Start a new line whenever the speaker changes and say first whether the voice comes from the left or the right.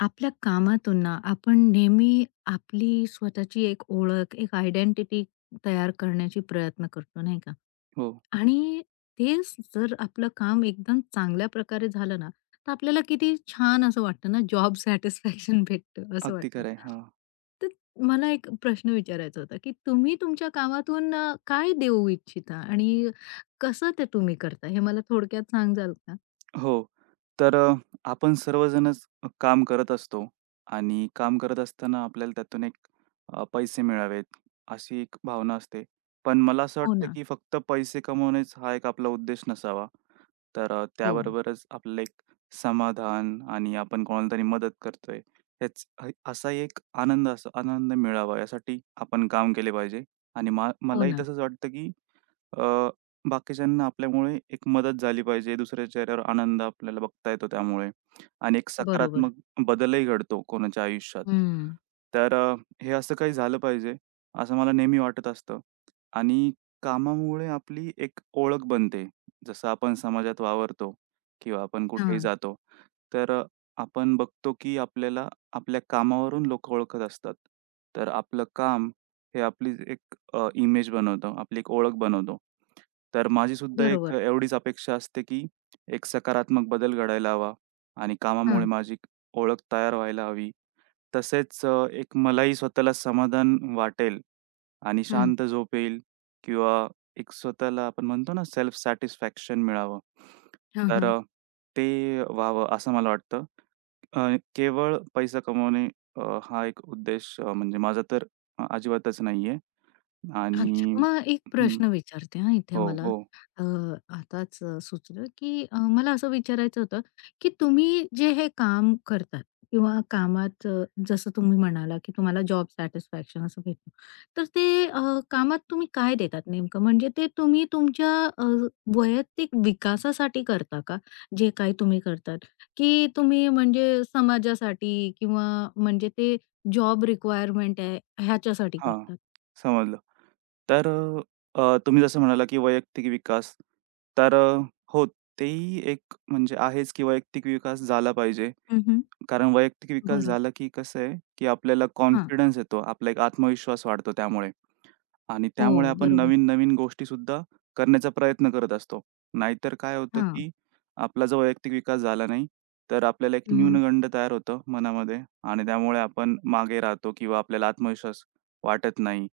left: आपल्या कामातून ना आपण नेहमी आपली स्वतःची एक ओळख, एक आयडेंटिटी तयार करण्याची प्रयत्न करतो, नाही का?
right: हो,
left: आणि तेच जर आपलं काम एकदम चांगल्या प्रकारे झालं ना, तर आपल्याला किती छान असं वाटतं ना, जॉब सॅटिस्फॅक्शन भेटतं असं
right: अगदी
left: वाटतं.
right: खरं आहे. हां.
left: तर मला एक प्रश्न विचारायचा होता, की तुम्ही तुमच्या कामातून काय देऊ इच्छिता आणि कसं ते तुम्ही करता? हे मला थोडक्यात सांगाल का?
right: हो. तर आपण सर्वजणच काम करत असतो आणि काम करत असताना आपल्याला त्यातून एक पैसे मिळावेत, अशी एक भावना असते. पण मला असं
left: हो
right: वाटतं,
left: ना.
right: की फक्त पैसे कमवणेच हा एक आपला उद्देश नसावा. तर
left: हो,
right: त्याबरोबरच आपलं एक समाधान आणि आपण कोणाला तरी मदत करतोय, याच असा एक आनंद मिळावा यासाठी आपण काम केले पाहिजे आणि
left: हो
right: मलाही
left: ना.
right: तसंच वाटतं, की अ, बाकीच्यांना आपल्यामुळे एक मदत झाली पाहिजे. दुसऱ्याच्या चेहऱ्यावर आनंद आपल्याला बघता येतो त्यामुळे आणि एक
left: बरोबर.
right: सकारात्मक बदलही घडतो कोणाच्या आयुष्यात.
left: हं.
right: तर हे असं काही झालं पाहिजे, असं मला नेहमी वाटत असतं आणि कामामुळे आपली एक ओळख बनते. जसं आपण समाजात वावरतो किंवा आपण कुठेही
left: हां,
right: जातो, तर आपण बघतो की आपल्याला आपल्या कामावरून लोकं ओळखत असतात. तर आपलं काम हे आपली एक इमेज बनवतो, आपली एक ओळख बनवतो. तर माझी सुद्धा एक
left: बरोबर.
right: एवढीच अपेक्षा असते, की एक सकारात्मक बदल घडायला हवा आणि कामामुळे
left: हां,
right: माझी ओळख तयार व्हायला हवी तसेच एक मलाही स्वतःला समाधान वाटेल आणि
left: हं.
right: शांत झोप येईल किंवा एक स्वतःला आपण म्हणतो ना सेल्फ सॅटिस्फॅक्शन मिळावं.
left: हां,
right: तर
left: हां.
right: ते व्हावं असं मला वाटतं. अ, केवळ पैसा कमवणे हा एक उद्देश म्हणजे माझा तर अजिबातच नाहीये
left: अच्छा.
right: आणि
left: मग एक
right: हं.
left: प्रश्न विचारते हां इथे
right: हो,
left: मला.
right: हो.
left: अ, आताच सुचलं की मला असं विचारायचं होतं, की तुम्ही जे हे काम करतात किंवा कामात जसं तुम्ही म्हणाला, की तुम्हाला जॉब सॅटिस्फॅक्शन असं भेटतं. तर ते कामात तुम्ही काय देतात नेमकं? म्हणजे ते तुम्ही तुमच्या वैयक्तिक विकासासाठी करता का? जे काही तुम्ही करतात, की तुम्ही म्हणजे समाजासाठी किंवा म्हणजे ते जॉब रिक्वायरमेंट आहे ह्याच्यासाठी
right: हां,
left: करतात?
right: समजलं. तर अ, अ, तुम्ही जसं म्हणाला, की वैयक्तिक विकास. तर हो, तेही एक म्हणजे आहेच, की वैयक्तिक विकास झाला पाहिजे.
left: हं,
right: कारण वैयक्तिक विकास
left: बरं.
right: झाला, की कसं आहे, की आपल्याला
left: हां.
right: कॉन्फिडन्स येतो. आपला एक आत्मविश्वास वाढतो त्यामुळे. आणि
left: हो,
right: त्यामुळे आपण
left: बरोबर.
right: नवीन-नवीन गोष्टीसुद्धा करण्याचा प्रयत्न करत असतो. नाहीतर काय होतं,
left: हां.
right: की आपला जो वैयक्तिक विकास झाला नाही, तर आपल्याला एक
left: हं, हं.
right: न्यूनगंड तयार होतं मनामध्ये आणि त्यामुळे आपण मागे राहतो किंवा आपल्याला आत्मविश्वास वाटत नाही.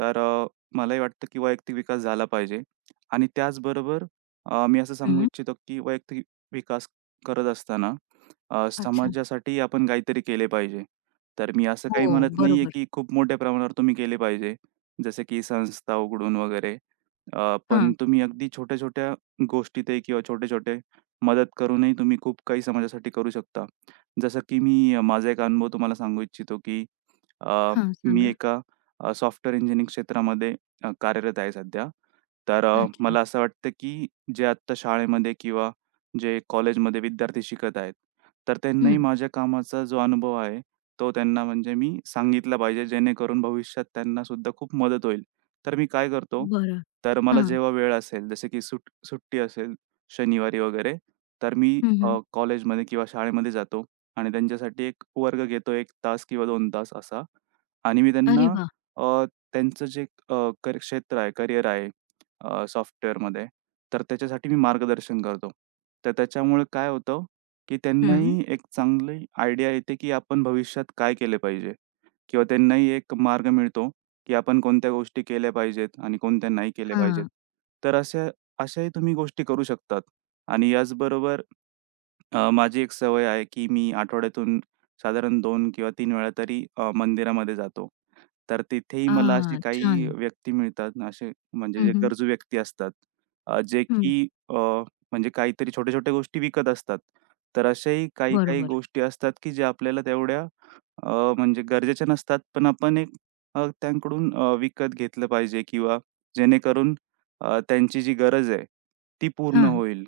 right: तर मलाही वाटतं, की वैयक्तिक विकास झाला पाहिजे आणि त्याचबरोबर मी असं सांगू
left: हं.
right: इच्छितो, की वैयक्तिक विकास करत असताना
left: अच्छा.
right: समाजासाठी आपण काहीतरी केले पाहिजे. तर मी असं
left: हो,
right: काही म्हणत नाहीये,
left: बरोबर.
right: की खूप मोठ्या प्रमाणावर तुम्ही केले पाहिजे. जसे की संस्था उघडून वगैरे. पण
left: हां.
right: तुम्ही अगदी छोट्या-छोट्या गोष्टीतही किंवा छोटे-छोटे मदत करूनही तुम्ही खूप काही समाजासाठी करू शकता. जसं की मी माझा एक अनुभव तुम्हाला सांगू इच्छितो, की अ,
left: हां,
right: मी
left: सांगा.
right: एका सॉफ्टवेअर इंजिनिअरिंग क्षेत्रामध्ये कार्यरत आहे सध्या. तर
left: अच्छा.
right: मला असं वाटतं, की जे आत्ता शाळेमध्ये किंवा जे कॉलेजमध्ये विद्यार्थी शिकत आहेत, तर त्यांनाही
left: हं.
right: माझ्या कामाचा जो अनुभव आहे, तो त्यांना म्हणजे मी सांगितला पाहिजे, जेणेकरून भविष्यात त्यांनासुद्धा खूप मदत होईल. तर मी काय करतो,
left: बरं.
right: तर मला
left: हां.
right: जेव्हा वेळ असेल, जसे की सुट्टी असेल शनिवारी वगैरे, तर मी
left: हं, हं.
right: कॉलेजमध्ये किंवा शाळेमध्ये जातो आणि त्यांच्यासाठी एक वर्ग घेतो एक तास किंवा 2 तास असा आणि मी
left: अरे
right: त्यांना
left: वाह!
right: अ, त्यांचं जे अ, कर क्षेत्र आहे, करियर आहे सॉफ्टवेअरमध्ये, तर त्याच्यासाठी मी मार्गदर्शन करतो. तर त्याच्यामुळे काय होतं, की
left: हं.
right: त्यांनाही एक चांगली आयडिया येते, की आपण भविष्यात काय केले पाहिजे. किंवा त्यांनाही एक मार्ग मिळतो, की आपण कोणत्या गोष्टी केल्या पाहिजेत आणि कोणत्या नाही केल्या पाहिजेत.
left: हां.
right: तर अशाही तुम्ही गोष्टी करू शकतात आणि याचबरोबर माझी एक सवय आहे, की मी आठवड्यातून साधारण 2 किंवा 3 वेळा तरी मंदिरामध्ये जातो. तर तिथेही मला असे
left: आ, छान.
right: काही व्यक्ती मिळतात ना, असे म्हणजे
left: हं,
right: जे
left: हं.
right: गरजू व्यक्ती असतात, जे
left: हं.
right: की अ, म्हणजे काहीतरी छोट्या-छोट्या गोष्टी विकत असतात. तर अशाही काही-काही
left: बरोबर.
right: गोष्टी असतात, की ज्या आपल्याला तेवढ्या अ, म्हणजे गरजेच्या नसतात, पण आपण एक त्यांकडून विकत घेतलं पाहिजे किंवा जेणेकरून त्यांची जी गरज आहे, ती पूर्ण
left: हां.
right: होईल.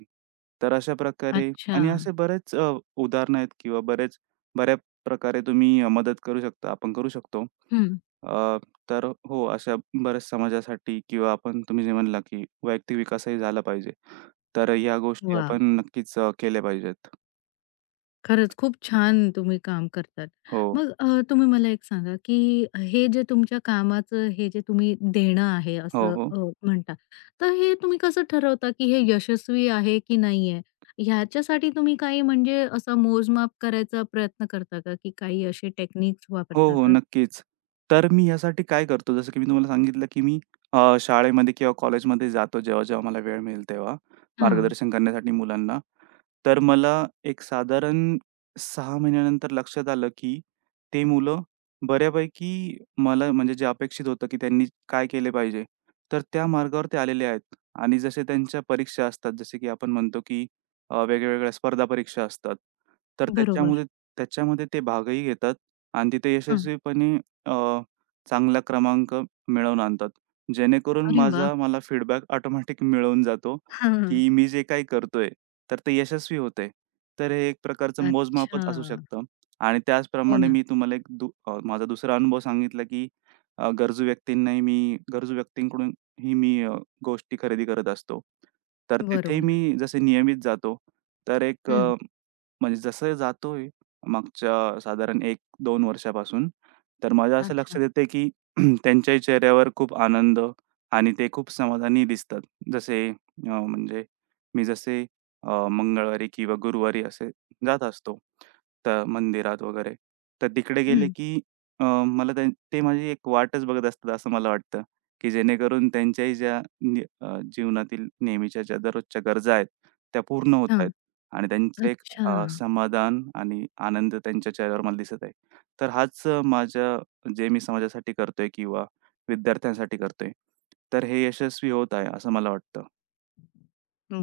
right: तर अशा प्रकारे
left: अच्छा.
right: आणि असे बरेच उदाहरणं आहेत किंवा बरेच बऱ्या प्रकारे तुम्ही मदत करू शकता, आपण करू शकतो.
left: हं.
right: अ, तर हो, अशा बऱ्याच समाजासाठी किंवा आपण तुम्ही जे म्हणला, की वैयक्तिक विकासही झाला पाहिजे. तर ह्या गोष्टी
left: वाह!
right: आपण नक्कीच केल्या पाहिजेत.
left: खरंच खूप छान तुम्ही काम करतात.
right: हो.
left: मग तुम्ही मला एक सांगा, की हे जे तुमच्या कामाचं हे जे तुम्ही देणं आहे
right: हो,
left: असं
right: हो.
left: म्हणता, तर हे तुम्ही कसं ठरवता, की हे यशस्वी आहे की नाही आहे? ह्याच्यासाठी तुम्ही काही म्हणजे असा मोजमाप करायचा प्रयत्न करता का, की काही असे टेक्निक्स
right: हो,
left: वापरता
right: हो.
left: का?
right: नक्कीच. तर मी यासाठी काय करतो, जसं की मी तुम्हाला सांगितलं, की मी शाळेमध्ये किंवा कॉलेजमध्ये जातो जेव्हा-जेव्हा मला वेळ मिळेल तेव्हा,
left: हां,
right: मार्गदर्शन करण्यासाठी मुलांना. तर मला एक साधारण 6 महिन्यानंतर लक्षात आलं, की ते मुलं बऱ्यापैकी मला म्हणजे जे अपेक्षित होतं, की त्यांनी काय केले पाहिजे, तर त्या मार्गावर ते आलेले आहेत. आणि जसे त्यांच्या परीक्षा असतात, जसे की आपण म्हणतो, की वेगवेगळ्या स्पर्धा परीक्षा असतात. तर
left: बरोबर.
right: त्याच्यामध्ये त्याच्यामध्ये ते भागही घेतात आणि तिथे
left: हां.
right: यशस्वीपणे अ, चांगला क्रमांक मिळवून आणतात. जेणेकरून
left: अरे वाह!
right: माझा मला फीडबॅक ऑटोमॅटिक मिळून जातो,
left: हां.
right: की मी जे काही करतोय, तर ते यशस्वी होतंय. तर हे एक प्रकारचं मोजमापच
left: अच्छा.
right: असू शकतं आणि
left: हो
right: त्याचप्रमाणे
left: ना.
right: मी तुम्हाला एक माझा दुसरा अनुभव सांगितला, की अ, गरजू व्यक्तींनाही मी गरजू व्यक्तींकडूनही मी गोष्टी खरेदी करत असतो. तर तिथेही
left: बरोबर.
right: मी जसे नियमित जातो, तर एक
left: हं.
right: म्हणजे जसं जातोय मागच्या साधारण 1-2 वर्षापासून, तर माझ्या असं
left: अच्छा.
right: लक्षात येतंय, की त्यांच्याही चेहऱ्यावर खूप आनंद आणि ते खूप समाधानी दिसतात. जसे म्हणजे मी जसे मंगळवारी किंवा गुरुवारी असे जात असतो, तर मंदिरात वगैरे. तर तिकडे गेले,
left: हं.
right: की अ, मला त्यां ते माझी एक वाटच बघत असतात असं मला वाटतं, की जेणेकरून त्यांच्याही ज्या जीवनातील नेहमीच्या ज्या दररोजच्या गरजा आहेत, त्या पूर्ण होत
left: हां.
right: आहेत. आणि त्यांचं एक
left: अच्छा.
right: समाधान आणि आनंद त्यांच्या चेहऱ्यावर मला दिसत आहे. तर हाच माझ्या जे मी समाजासाठी करतोय किंवा विद्यार्थ्यांसाठी करतोय, तर हे यशस्वी होत आहे असं मला वाटतं.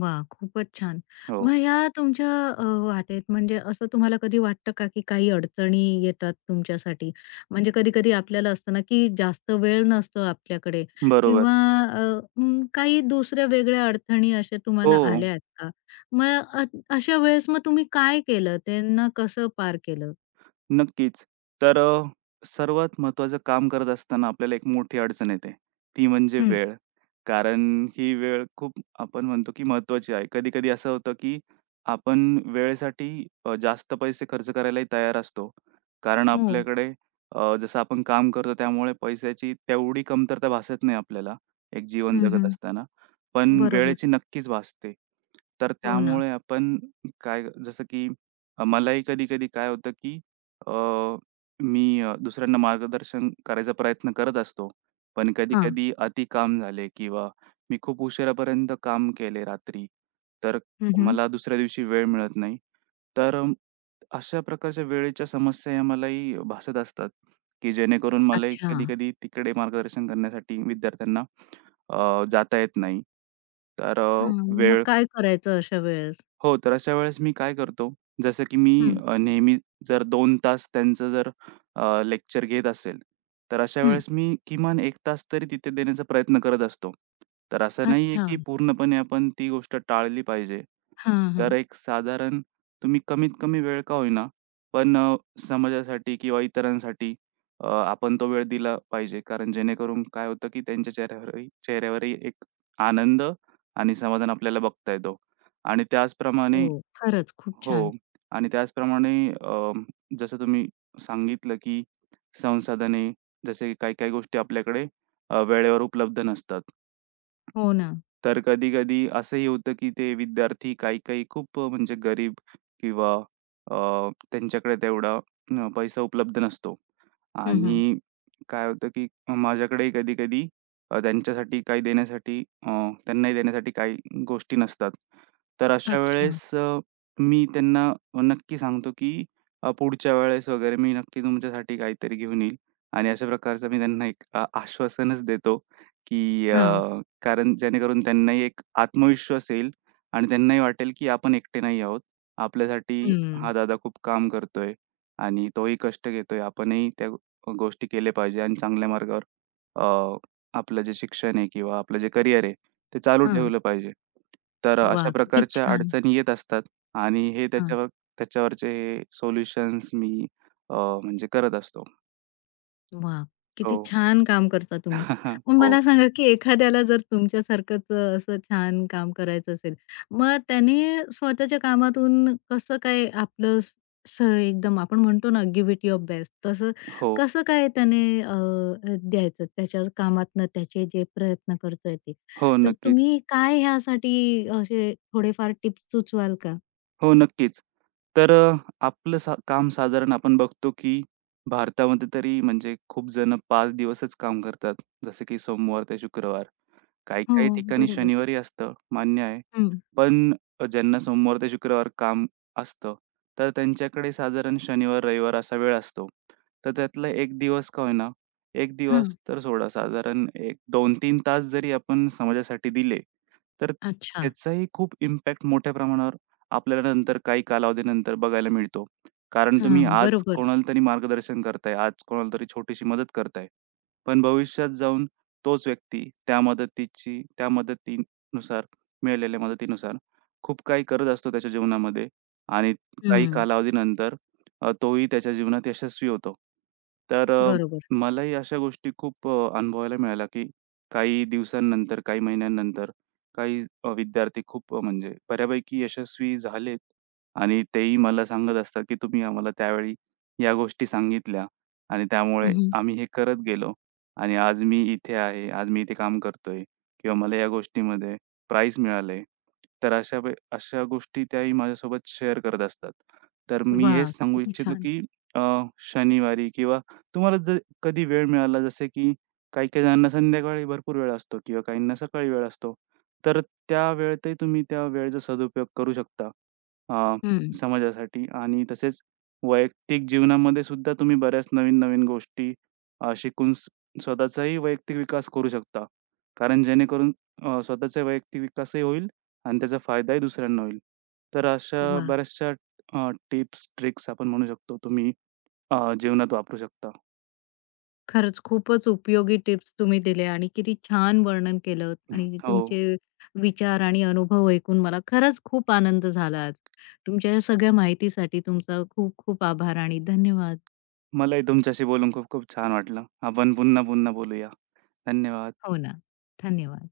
left: वा, खूपच छान.
right: हो,
left: मग या तुमच्या वाटेत म्हणजे असं तुम्हाला कधी वाटतं का, की काही अडचणी येतात तुमच्यासाठी? म्हणजे कधी-कधी आपल्याला असतं ना, की जास्त वेळ नसतो आपल्याकडे
right: बरोबर.
left: किंवा अ, काही दुसऱ्या वेगळ्या अडचणी अशा तुम्हाला
right: हो.
left: आल्या आहेत का? मग अशा वेळेस मग तुम्ही काय केलं? त्यांना कसं पार केलं?
right: नक्कीच. तर सर्वात महत्त्वाचं काम करत असताना आपल्याला एक मोठी अडचण येते. ती म्हणजे
left: हं.
right: वेळ. कारण ही वेळ खूप आपण म्हणतो की महत्त्वाची आहे. कधी-कधी असं होतं की आपण वेळेसाठी जास्त पैसे खर्च करायलाही तयार असतो. कारण
left: हो.
right: आपल्याकडे जसं आपण काम करतो त्यामुळे पैशाची तेवढी कमतरता भासत नाही आपल्याला, एक जीवन
left: हं,
right: जगत
left: हं.
right: असताना. पण
left: बरोबर.
right: वेळेची नक्कीच भासते. तर
left: हो ना.
right: त्यामुळे आपण काय जसं की मलाही कधी-कधी काय होतं की अ, दुसऱ्यांना मार्गदर्शन करायचा प्रयत्न करत असतो. पण
left: हां.
right: कधी-कधी अति काम झाले किंवा मी खूप उशिरापर्यंत काम केले रात्री, तर
left: हं, हं.
right: मला दुसऱ्या दिवशी वेळ मिळत नाही. तर अशा प्रकारच्या वेळेच्या समस्या या मलाही भासत असतात, की जेणेकरून मलाही
left: अच्छा.
right: कधी-कधी तिकडे मार्गदर्शन करण्यासाठी विद्यार्थ्यांना जाता येत नाही. तर अ,
left: हां. मग
right: वेळ
left: काय करायचं अशा वेळेस?
right: हो, तर अशा वेळेस मी काय करतो, जसं की मी
left: हं,
right: नेहमी जर 2 तास त्यांचं जर लेक्चर घेत असेल, तर अशा
left: हं.
right: वेळेस मी किमान एक तास तरी तिथे देण्याचा प्रयत्न करत असतो. तर असं नाहीये
left: अच्छा.
right: की पूर्णपणे आपण ती गोष्ट टाळली पाहिजे.
left: हां, हां.
right: तर एक साधारण तुम्ही कमीत कमी वेळ का होईना, पण समाजासाठी किंवा इतरांसाठी आपण तो वेळ दिला पाहिजे. कारण जेणेकरून काय होतं की त्यांच्या चेहऱ्यावरही चेहऱ्यावरही एक आनंद आणि समाधान आपल्याला बघता येतो. आणि
left: हो.
right: त्याचप्रमाणे
left: खरंच खूप
right: हो.
left: छान.
right: आणि त्याचप्रमाणे जसं तुम्ही सांगितलं, की संसाधने जसे काही-काही गोष्टी आपल्याकडे वेळेवर उपलब्ध नसतात.
left: हो ना.
right: तर कधी-कधी असंही होतं, की ते विद्यार्थी काही-काही खूप म्हणजे गरीब किंवा अ, त्यांच्याकडे तेवढा पैसा उपलब्ध नसतो
left: हं, हं.
right: आणि काय होतं, की माझ्याकडेही कधी-कधी अ, त्यांच्यासाठी काही देण्यासाठी अ, त्यांनाही देण्यासाठी काही गोष्टी नसतात. तर अशा
left: अच्छा.
right: वेळेस मी त्यांना नक्की सांगतो, की पुढच्या वेळेस वगैरे मी नक्की तुमच्यासाठी काहीतरी घेऊन येईल आणि अशा प्रकारचं मी त्यांना एक आश्वासनच देतो, की
left: हां.
right: अ कारण जेणेकरून त्यांनाही एक आत्मविश्वास येईल आणि त्यांनाही वाटेल, की आपण एकटे नाही आहोत. आपल्यासाठी
left: हं.
right: हा दादा खूप काम करतोय आणि तोही कष्ट घेतोय. आपणही त्या गोष्टी केल्या पाहिजे आणि चांगल्या मार्गावर अ, आपलं जे शिक्षण आहे किंवा आपलं जे करिअर आहे, ते चालू
left: हां.
right: ठेवलं पाहिजे. तर अशा
left: वाह! किती
right: प्रकारच्या
left: छान.
right: अडचणी येत असतात आणि हे
left: हां.
right: त्याच्यावरचे सोल्युशन्स मी अ, म्हणजे करत असतो.
left: वाह! किती
right: हो.
left: छान काम करता तुम्ही. मग
right: हो.
left: मला सांगा, की एखाद्याला जर तुमच्यासारखंच असं छान काम करायचं असेल, मग त्याने स्वतःच्या कामातून कसं काय आपलं सर, एकदम आपण म्हणतो ना, गिव्ह इट युअर बेस्ट तसं
right: हो.
left: कसं काय त्याने अ, अ, द्यायचं त्याच्या कामातनं त्याचे जे प्रयत्न करतोय ते.
right: हो.
left: तर
right: नक्कीच.
left: तुम्ही काय ह्यासाठी असे थोडेफार टिप्स सुचवाल का?
right: हो, नक्कीच. तर आपलं काम साधारण आपण बघतो, की भारतामध्ये तरी म्हणजे खूप जण 5 दिवसच काम करतात. जसं की सोमवार ते शुक्रवार.
left: हो,
right: काही-काही ठिकाणी
left: बरोबर.
right: शनिवारी असतं, मान्य आहे.
left: हं.
right: पण ज्यांना सोमवार ते शुक्रवार काम असतं, तर त्यांच्याकडे साधारण शनिवार, रविवार असा वेळ असतो. तर त्यातला एक दिवस का होईना, एक दिवस
left: हां.
right: तर सोडा साधारण एक 2 3 तास जरी आपण समाजासाठी दिले, तर
left: अच्छा.
right: त्याचाही खूप इम्पॅक्ट मोठ्या प्रमाणावर आपल्याला नंतर काही कालावधीनंतर बघायला मिळतो. कारण तुम्ही
left: हां,
right: आज
left: बरोबर.
right: कोणाला तरी मार्गदर्शन करताय, आज कोणाला तरी छोटीशी मदत करताय. पण भविष्यात जाऊन तोच व्यक्ती त्या मदतीची त्या मदतीनुसार मिळालेल्या मदतीनुसार खूप काही करत असतो त्याच्या जीवनामध्ये आणि काही
left: हं.
right: कालावधीनंतर तोही त्याच्या जीवनात यशस्वी होतो. तर
left: बरोबर.
right: मलाही अशा गोष्टी खूप अनुभवायला मिळाल्या, की काही दिवसांनंतर, काही महिन्यांनंतर काही विद्यार्थी खूप म्हणजे बऱ्यापैकी यशस्वी झालेत आणि तेही मला सांगत असतात, की तुम्ही आम्हाला त्यावेळी या गोष्टी सांगितल्या आणि त्यामुळे आम्ही हे करत गेलो. आणि आज मी इथे आहे, आज मी इथे काम करतोय किंवा मला या गोष्टीमध्ये प्राइझ मिळालंय. तर अशा गोष्टी त्याही माझ्यासोबत शेअर करत असतात. तर मी हेच
left: वाह!
right: सांगू
left: किती
right: इच्छितो,
left: छान.
right: की अ, शनिवारी किंवा तुम्हाला जर कधी वेळ मिळाला जसे की काही-काही जणांना संध्याकाळी भरपूर वेळ असतो किंवा काहींना सकाळी वेळ असतो. तर त्या वेळेतही तुम्ही त्या वेळेचा सदुपयोग करू शकता अ,
left: हं.
right: समाजासाठी आणि तसेच वैयक्तिक जीवनामध्ये सुद्धा तुम्ही बऱ्याच नवीन-नवीन गोष्टी शिकून स्वतःचाही वैयक्तिक विकास करू शकता. कारण जेणेकरून स्वतःचा वैयक्तिक विकासही होईल आणि त्याचा फायदाही दुसऱ्यांना होईल. तर अशा
left: वाह!
right: बऱ्याचशा टिप्स, ट्रिक्स आपण म्हणू शकतो तुम्ही जीवनात वापरू शकता.
left: खरंच खूपच उपयोगी टिप्स तुम्ही दिले आणि किती छान वर्णन केलं आणि
right: हो.
left: तुमचे विचार आणि अनुभव ऐकून मला खरंच खूप आनंद झाला आज. तुमच्या या सगळ्या माहितीसाठी तुमचा खूप खूप आभार आणि धन्यवाद.
right: मलाही तुमच्याशी बोलून खूप खूप छान वाटलं. आपण पुन्हा-पुन्हा बोलूया. धन्यवाद.
left: हो ना. धन्यवाद.